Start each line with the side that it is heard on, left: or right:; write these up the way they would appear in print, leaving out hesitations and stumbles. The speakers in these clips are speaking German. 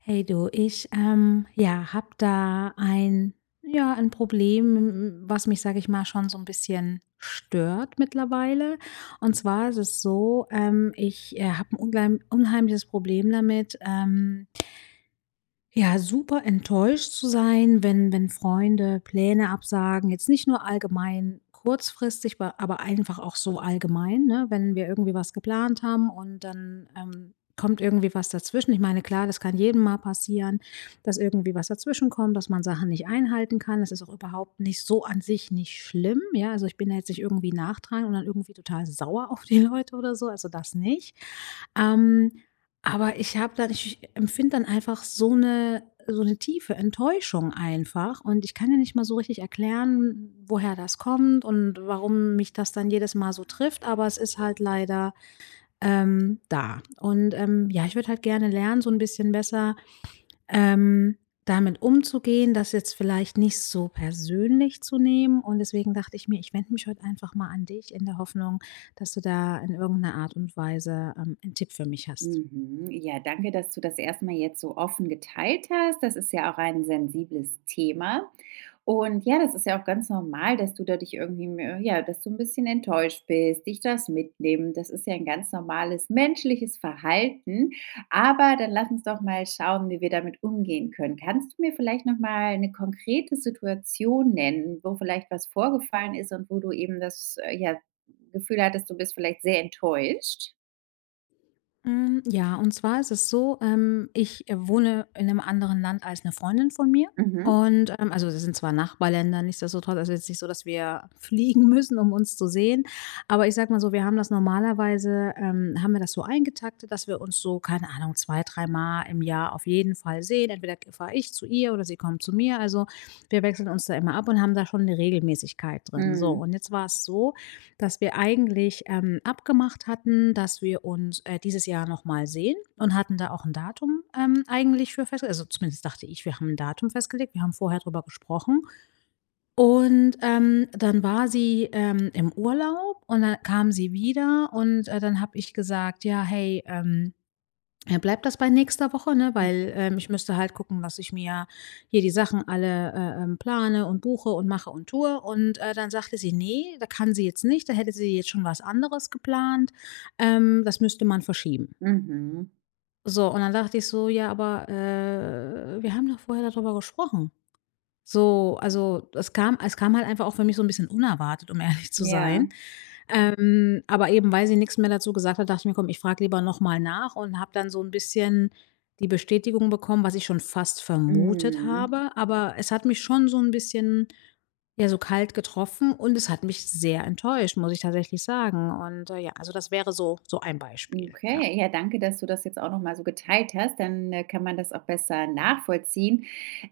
left: Hey du, ich, ja, habe da ein ja, ein Problem, was mich, sage ich mal, schon so ein bisschen stört mittlerweile. Und zwar ist es so, ich, habe ein unglei unheimliches Problem damit, ja, super enttäuscht zu sein, wenn Freunde Pläne absagen, jetzt nicht nur allgemein kurzfristig, ba aber einfach auch so allgemein, ne? Wenn wir irgendwie was geplant haben und dann, kommt irgendwie was dazwischen. Ich meine, klar, das kann jedem mal passieren, dass irgendwie was dazwischenkommt, dass man Sachen nicht einhalten kann. Das ist auch überhaupt nicht so an sich nicht schlimm, ja? Also, ich bin da jetzt nicht irgendwie nachtragend und dann irgendwie total sauer auf die Leute oder so, also das nicht. Ähm, aber ich empfinde dann einfach so eine tiefe Enttäuschung einfach und ich kann ja nicht mal so richtig erklären, woher das kommt und warum mich das dann jedes Mal so trifft, aber es ist halt leider, da. Und, ja, ich würde halt gerne lernen, so ein bisschen besser, ähm, damit umzugehen, das jetzt vielleicht nicht so persönlich zu nehmen, und deswegen dachte ich mir, ich wende mich heute einfach mal an dich in der Hoffnung, dass du da in irgendeiner Art und Weise, 'n Tipp für mich hast.
right: Mhm. Ja, danke, dass du das erstmal jetzt so offen geteilt hast. Das ist ja auch ein sensibles Thema. Und ja, das ist ja auch ganz normal, dass du da dich irgendwie, ja, dass du ein bisschen enttäuscht bist, dich das mitnehmen. Das ist ja ein ganz normales menschliches Verhalten. Aber dann lass uns doch mal schauen, wie wir damit umgehen können. Kannst du mir vielleicht nochmal eine konkrete Situation nennen, wo vielleicht was vorgefallen ist und wo du eben das, ja, Gefühl hattest, du bist vielleicht sehr enttäuscht?
left: Hm, ja, und zwar ist es so, ich, wohne in einem anderen Land als eine Freundin von mir,
right: Mhm.
left: und, also, das sind zwar Nachbarländer, nichtsdestotrotz also, jetzt nicht so, dass wir fliegen müssen, um uns zu sehen. Aber ich sag mal so, wir haben das normalerweise haben wir das so eingetaktet, dass wir uns so, keine Ahnung, 2, dreimal im Jahr auf jeden Fall sehen. Entweder fahre ich zu ihr oder sie kommt zu mir. Also, wir wechseln uns da immer ab und haben da schon eine Regelmäßigkeit drin. So,
right: Mhm.
left: und jetzt war es so, dass wir eigentlich, abgemacht hatten, dass wir uns, dieses Jahr noch mal sehen, und hatten da auch ein Datum, eigentlich für festge also, zumindest dachte ich, wir haben ein Datum festgelegt. Wir haben vorher drüber gesprochen und, dann war sie, im Urlaub und dann kam sie wieder, und, dann habe ich gesagt: „Ja, hey, ja, bleibt das bei nächster Woche, ne?
right: Hm,
left: Weil, ich müsste halt gucken, dass ich mir hier die Sachen alle, plane und buche und mache und tue. Und, dann sagte sie: nee, da kann sie jetzt nicht, da hätte sie jetzt schon was anderes geplant. Das müsste man verschieben.“
right: mhm.
left: So, und dann dachte ich so: „Ja, aber, wir haben doch vorher darüber gesprochen.“ So, also, es kam halt einfach auch für mich so ein bisschen unerwartet, um ehrlich zu sein.
right: Ja,
left: Aber eben, weil sie nichts mehr dazu gesagt hat, dachte ich mir: „Komm, ich frage lieber noch mal nach“, und habe dann so ein bisschen die Bestätigung bekommen, was ich schon fast vermutet
right: mhm.
left: habe. Aber es hat mich schon so ein bisschen, ja, so kalt getroffen und es hat mich sehr enttäuscht, muss ich tatsächlich sagen. Und, ja, also das wäre so so ein Beispiel. Ja,
right: Okay, ja, danke, dass du das jetzt auch noch mal so geteilt hast. Dann, kann man das auch besser nachvollziehen.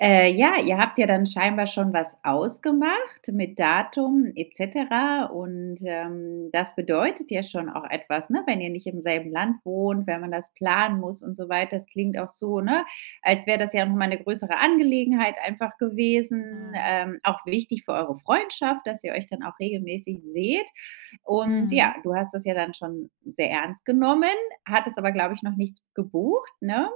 right: Ja, ihr habt ja dann scheinbar schon was ausgemacht mit Datum et cetera und, das bedeutet ja schon auch etwas, ne, wenn ihr nicht im selben Land wohnt, wenn man das planen muss und so weiter. Das klingt auch so, ne, als wäre das ja noch mal 'ne größere Angelegenheit einfach gewesen,
left: genau.
right: auch wichtig für eure Freundschaft, dass ihr euch dann auch regelmäßig seht. Und
left: Mhm.
right: ja, du hast das ja dann schon sehr ernst genommen, hattest aber, glaube ich, noch nicht gebucht, ne?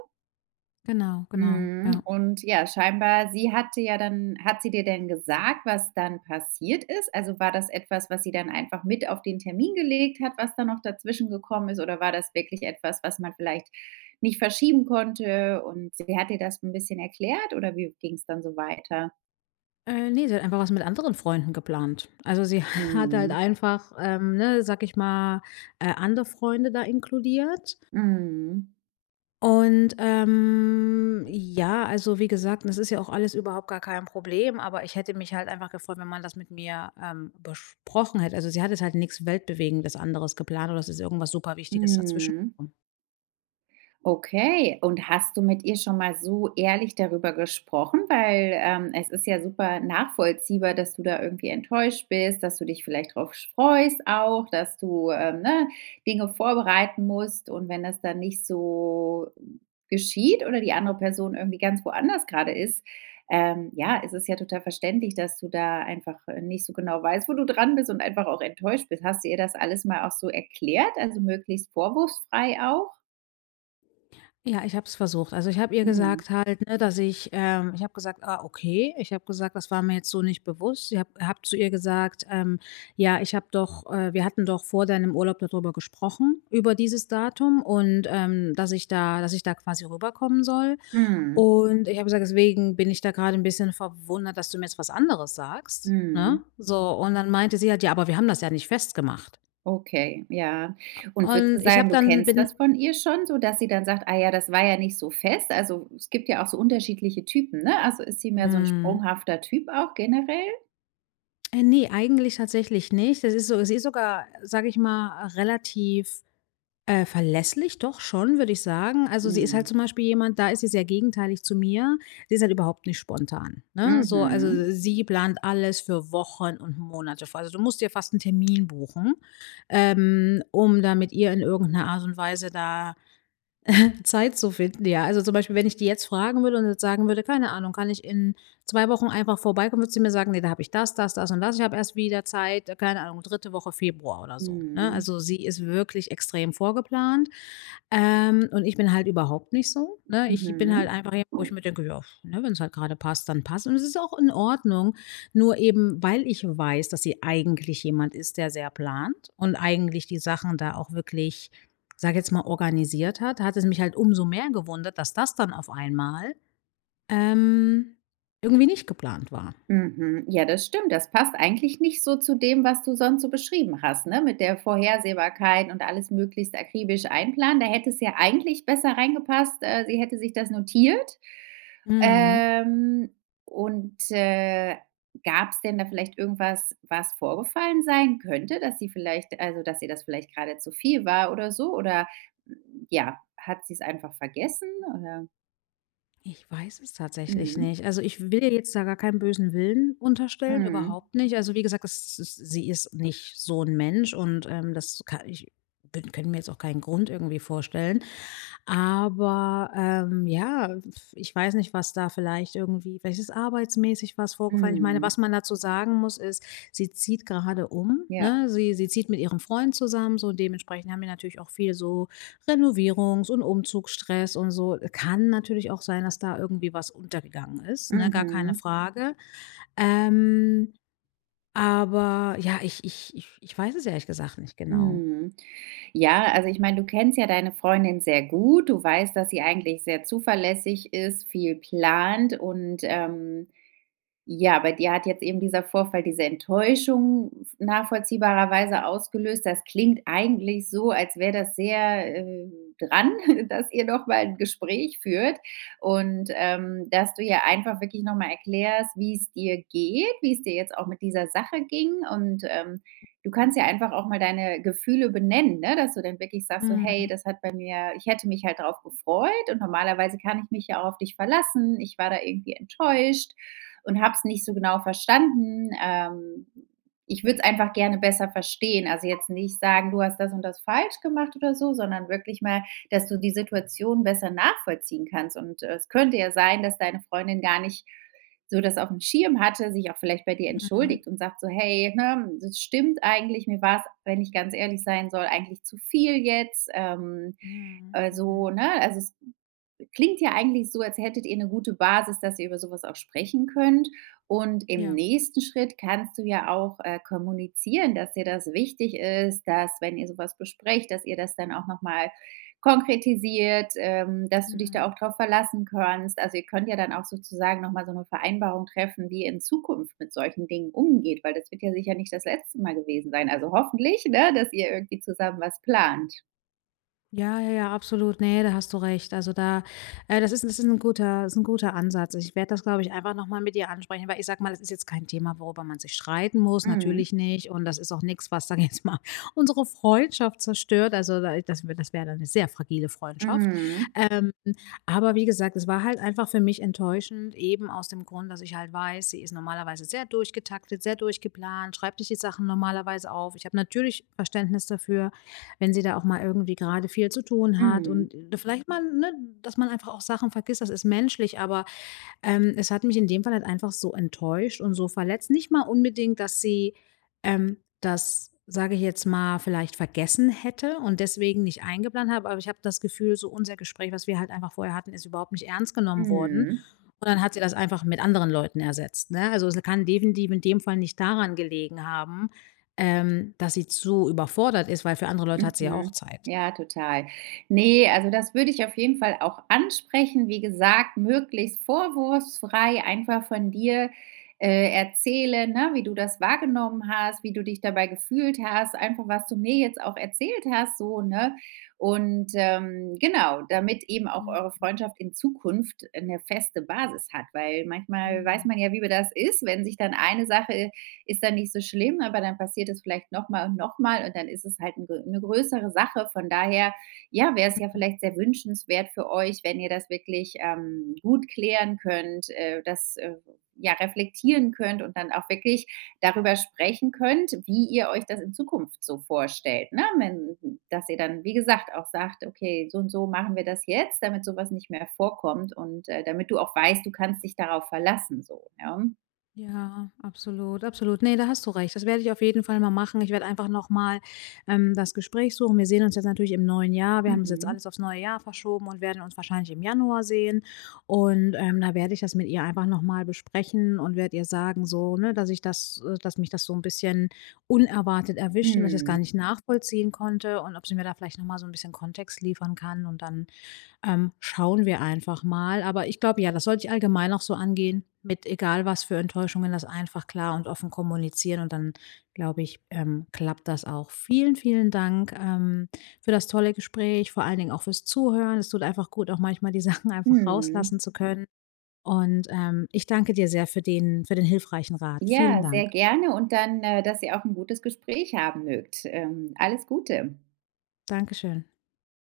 left: Genau, genau,
right: Mhm.
left: ja.
right: Und ja, scheinbar, sie hatte ja dann hat sie dir denn gesagt, was dann passiert ist? Also, war das etwas, was sie dann einfach mit auf den Termin gelegt hat, was da noch dazwischen gekommen ist? Oder war das wirklich etwas, was man vielleicht nicht verschieben konnte und sie hat dir das ein bisschen erklärt oder wie ging es dann so weiter?
left: Ne, sie hat einfach was mit anderen Freunden geplant. Also sie hat halt
right: Mhm.
left: einfach, ne, sag ich mal, andere Freunde da inkludiert.
right: Mhm.
left: Und, ja, also, wie gesagt, das ist ja auch alles überhaupt gar kein Problem, aber ich hätte mich halt einfach gefreut, wenn man das mit mir, besprochen hätte. Also, sie hat jetzt halt nichts Weltbewegendes anderes geplant oder es ist irgendwas super Wichtiges
right: Mhm.
left: dazwischengekommen.
right: Okay, und hast du mit ihr schon mal so ehrlich darüber gesprochen? Weil, es ist ja super nachvollziehbar, dass du da irgendwie enttäuscht bist, dass du dich vielleicht drauf freust auch, dass du, ne, Dinge vorbereiten musst und wenn das dann nicht so geschieht oder die andere Person irgendwie ganz woanders gerade ist, ja, ist es ist ja total verständlich, dass du da einfach, nicht so genau weißt, wo du dran bist und einfach auch enttäuscht bist. Hast du ihr das alles mal auch so erklärt, also möglichst vorwurfsfrei auch?
left: Ja, ich habe es versucht. Also, ich habe ihr
right: Mhm.
left: gesagt halt, ne, dass ich ich habe gesagt: „Ah, okay.“ Ich habe gesagt: „Das war mir jetzt so nicht bewusst.“ Ich habe habe zu ihr gesagt, „Ja, ich habe doch wir hatten doch vor deinem Urlaub darüber gesprochen, über dieses Datum, und, dass ich da quasi rüberkommen soll.“
right: Mhm.
left: Und ich habe gesagt: „Deswegen bin ich da gerade ein bisschen verwundert, dass du mir jetzt was anderes sagst“,
right: Mhm.
left: ne? So, und dann meinte sie halt: „Ja, aber wir haben das ja nicht festgemacht.“
right: Okay, ja. Und würdest
left: Und
right: du
left: ich
right: sagen,
left: habe
right: du
left: dann
right: kennst
left: bin
right: das von ihr schon, so dass sie dann sagt: „Ah ja, das war ja nicht so fest.“ Also, es gibt ja auch so unterschiedliche Typen, ne? Also, ist sie mehr so ein
left: hm,
right: sprunghafter Typ auch generell?
left: ne, eigentlich tatsächlich nicht. Das ist so sie ist sogar, sage ich mal, relativ verlässlich doch schon, würde ich sagen. Also, sie ist halt
right: Mhm.
left: zum Beispiel jemand, da ist sie sehr gegenteilig zu mir. Sie ist halt überhaupt nicht spontan, ne? So, also,
right: Mhm.
left: sie plant alles für Wochen und Monate vor. Also, du musst dir fast einen Termin buchen, um da mit ihr in irgendeiner Art und Weise da Zeit zu finden, ja. Also, zum Beispiel, wenn ich die jetzt fragen würde und jetzt sagen würde: „Keine Ahnung, kann ich in 2 Wochen einfach vorbeikommen?“ Würde sie mir sagen: „Ne, da habe ich das, das, das und das. Ich habe erst wieder Zeit, keine Ahnung, dritte Woche Februar oder so“, ne?
right: Mhm.
left: Also, sie ist wirklich extrem vorgeplant. Und ich bin halt überhaupt nicht so, ne? Ich bin halt
right: Mhm.
left: einfach jemand, wo ich mir denke: „Ja, ne, wenn es halt gerade passt, dann passt.“ Und es ist auch in Ordnung, nur eben, weil ich weiß, dass sie eigentlich jemand ist, der sehr plant und eigentlich die Sachen da auch wirklich, sage jetzt mal, organisiert hat, hat es mich halt umso mehr gewundert, dass das dann auf einmal, ähm, irgendwie nicht geplant war.
right: Mhm. Ja, das stimmt. Das passt eigentlich nicht so zu dem, was du sonst so beschrieben hast, ne? Mit der Vorhersehbarkeit und alles möglichst akribisch einplanen. Da hätte es ja eigentlich besser reingepasst. Sie hätte sich das notiert.
left: Mhm.
right: Ähm, und äh, Gab es denn da vielleicht irgendwas, was vorgefallen sein könnte, dass sie vielleicht also, dass ihr das vielleicht gerade zu viel war oder so? Oder, hm, ja, hat sie es einfach vergessen oder
left: Ich weiß es tatsächlich
right: mhm.
left: nicht. Also, ich will ihr jetzt da gar keinen bösen Willen unterstellen,
right: Mhm.
left: überhaupt nicht. Also, wie gesagt, es ist sie ist nicht so ein Mensch, und, das kann ich bin könnte mir jetzt auch keinen Grund irgendwie vorstellen. Aber, ja, f ich weiß nicht, was da vielleicht irgendwie vielleicht ist arbeitsmäßig was vorgefallen. Ich meine,
right: Mhm.
left: was man dazu sagen muss, ist, sie zieht gerade um,
right: Ja.
left: ne? Sie zieht mit ihrem Freund zusammen, so dementsprechend haben wir natürlich auch viel so Renovierungs und Umzugsstress und so. Kann natürlich auch sein, dass da irgendwie was untergegangen ist, ne, gar keine
right: Mhm.
left: Frage. Ähm, aber ja, ich weiß es ehrlich gesagt nicht genau.
right: Mhm. Ja, also ich meine, du kennst ja deine Freundin sehr gut. Du weißt, dass sie eigentlich sehr zuverlässig ist, viel plant und, ja, bei dir hat jetzt eben dieser Vorfall diese Enttäuschung nachvollziehbarerweise ausgelöst. Das klingt eigentlich so, als wäre das sehr, dran, dass ihr noch mal 'n Gespräch führt und, dass du ja einfach wirklich noch mal erklärst, wie es dir geht, wie es dir jetzt auch mit dieser Sache ging und, du
left: Mhm.
right: kannst ja einfach auch mal deine Gefühle benennen, ne, dass du dann wirklich sagst so: „Hey,
left: Mhm.
right: das hat bei mir ich hätte mich halt drauf gefreut und normalerweise kann ich mich ja auch auf dich verlassen. Ich war da irgendwie enttäuscht und habe es nicht so genau verstanden. Ich würde es einfach gerne besser verstehen. Also jetzt nicht sagen, du hast das und das falsch gemacht oder so, sondern wirklich mal, dass du die Situation besser nachvollziehen kannst. Und es könnte ja sein, dass deine Freundin gar nicht so das auf dem Schirm hatte, sich auch vielleicht bei dir
left: Mhm.
right: entschuldigt und sagt so, hey, ne, das stimmt eigentlich, mir war es, wenn ich ganz ehrlich sein soll, eigentlich zu viel jetzt.
left: Mhm.
right: So,
left: Mhm.
right: ne? Also es klingt ja eigentlich so, als hättet ihr eine gute Basis, dass ihr über sowas auch sprechen könnt. Und im
left: Ja.
right: nächsten Schritt kannst du ja auch, kommunizieren, dass dir das wichtig ist, dass, wenn ihr sowas besprecht, dass ihr das dann auch nochmal konkretisiert, dass du dich
left: Mhm.
right: da auch drauf verlassen kannst. Also, ihr könnt ja dann auch sozusagen nochmal so eine Vereinbarung treffen, wie ihr in Zukunft mit solchen Dingen umgeht, weil das wird ja sicher nicht das letzte Mal gewesen sein. Also, hoffentlich, ne, dass ihr irgendwie zusammen was plant.
left: Ja, ja, ja, absolut. Ne, da hast du recht. Also da das ist ein guter Ansatz. Ich werde das, glaube ich, einfach noch mal mit ihr ansprechen, weil ich sage mal, es ist jetzt kein Thema, worüber man sich streiten muss,
right: Mhm.
left: natürlich nicht. Und das ist auch nichts, was, sage ich jetzt mal, unsere Freundschaft zerstört. Also da das wäre dann eine sehr fragile Freundschaft.
right: Mhm.
left: Ähm, aber wie gesagt, es war halt einfach für mich enttäuschend, eben aus dem Grund, dass ich halt weiß, sie ist normalerweise sehr durchgetaktet, sehr durchgeplant, schreibt sich die Sachen normalerweise auf. Ich habe natürlich Verständnis dafür, wenn sie da auch mal irgendwie gerade viel zu tun hat
right: Mhm.
left: und vielleicht mal, ne, dass man einfach auch Sachen vergisst, das ist menschlich, aber es hat mich in dem Fall halt einfach so enttäuscht und so verletzt. Nicht mal unbedingt, dass sie, das, sage ich jetzt mal, vielleicht vergessen hätte und deswegen nicht eingeplant habe, aber ich habe das Gefühl, so unser Gespräch, was wir halt einfach vorher hatten, ist überhaupt nicht ernst genommen worden.
right: Mhm.
left: Und dann hat sie das einfach mit anderen Leuten ersetzt. Ne? Also es kann definitiv in dem Fall nicht daran gelegen haben, dass sie zu überfordert ist, weil für andere Leute hat sie ja auch
right: Mhm.
left: Zeit.
right: Ja, total. Ne, also das würde ich auf jeden Fall auch ansprechen. Wie gesagt, möglichst vorwurfsfrei einfach von dir, erzählen, ne, wie du das wahrgenommen hast, wie du dich dabei gefühlt hast, einfach was du mir jetzt auch erzählt hast, so, ne? Und, genau, damit eben auch eure
left: Mhm,
right: Freundschaft in Zukunft eine feste Basis hat, weil manchmal weiß
left: mhm,
right: man ja, wie das ist, wenn sich dann eine Sache ist dann nicht so schlimm, aber dann passiert es vielleicht noch mal und dann ist es halt 'n grö 'ne größere Sache. Von daher, ja, wäre es ja
left: mhm.
right: vielleicht sehr wünschenswert für euch, wenn ihr das wirklich, gut klären könnt, ja, reflektieren könnt und dann auch wirklich darüber sprechen könnt, wie ihr euch das in Zukunft so vorstellt, ne? Wenn dass ihr dann, wie gesagt, auch sagt: „Okay, so und so machen wir das jetzt, damit sowas nicht mehr vorkommt und, damit du auch weißt, du kannst dich darauf verlassen“, so, ja?
left: Ja, absolut, absolut. Ne, da hast du recht. Das werde ich auf jeden Fall mal machen. Ich werde einfach noch mal, das Gespräch suchen. Wir sehen uns jetzt natürlich im neuen Jahr. Wir haben das jetzt
right: Mhm.
left: alles aufs neue Jahr verschoben und werden uns wahrscheinlich im Januar sehen. Und, da werde ich das mit ihr einfach noch mal besprechen und werde ihr sagen so, ne, dass ich das dass mich das so ein bisschen unerwartet erwischt und dass ich es gar
right: Mhm.
left: nicht nachvollziehen konnte und ob sie mir da vielleicht noch mal so ein bisschen Kontext liefern kann, und dann schauen wir einfach mal. Aber ich glaube, ja, das sollte ich allgemein auch so angehen, mit egal was für Enttäuschungen, das einfach klar und offen kommunizieren. Und dann, glaube ich, klappt das auch. Vielen, vielen Dank für das tolle Gespräch, vor allen Dingen auch fürs Zuhören. Es tut einfach gut, auch manchmal die Sachen einfach rauslassen
right: Mhm.
left: zu können. Und ich danke dir sehr für den hilfreichen Rat. Vielen
right: Ja, sehr
left: Dank.
right: gerne und dann, dass ihr auch ein gutes Gespräch haben mögt. Alles Gute.
left: Dankeschön.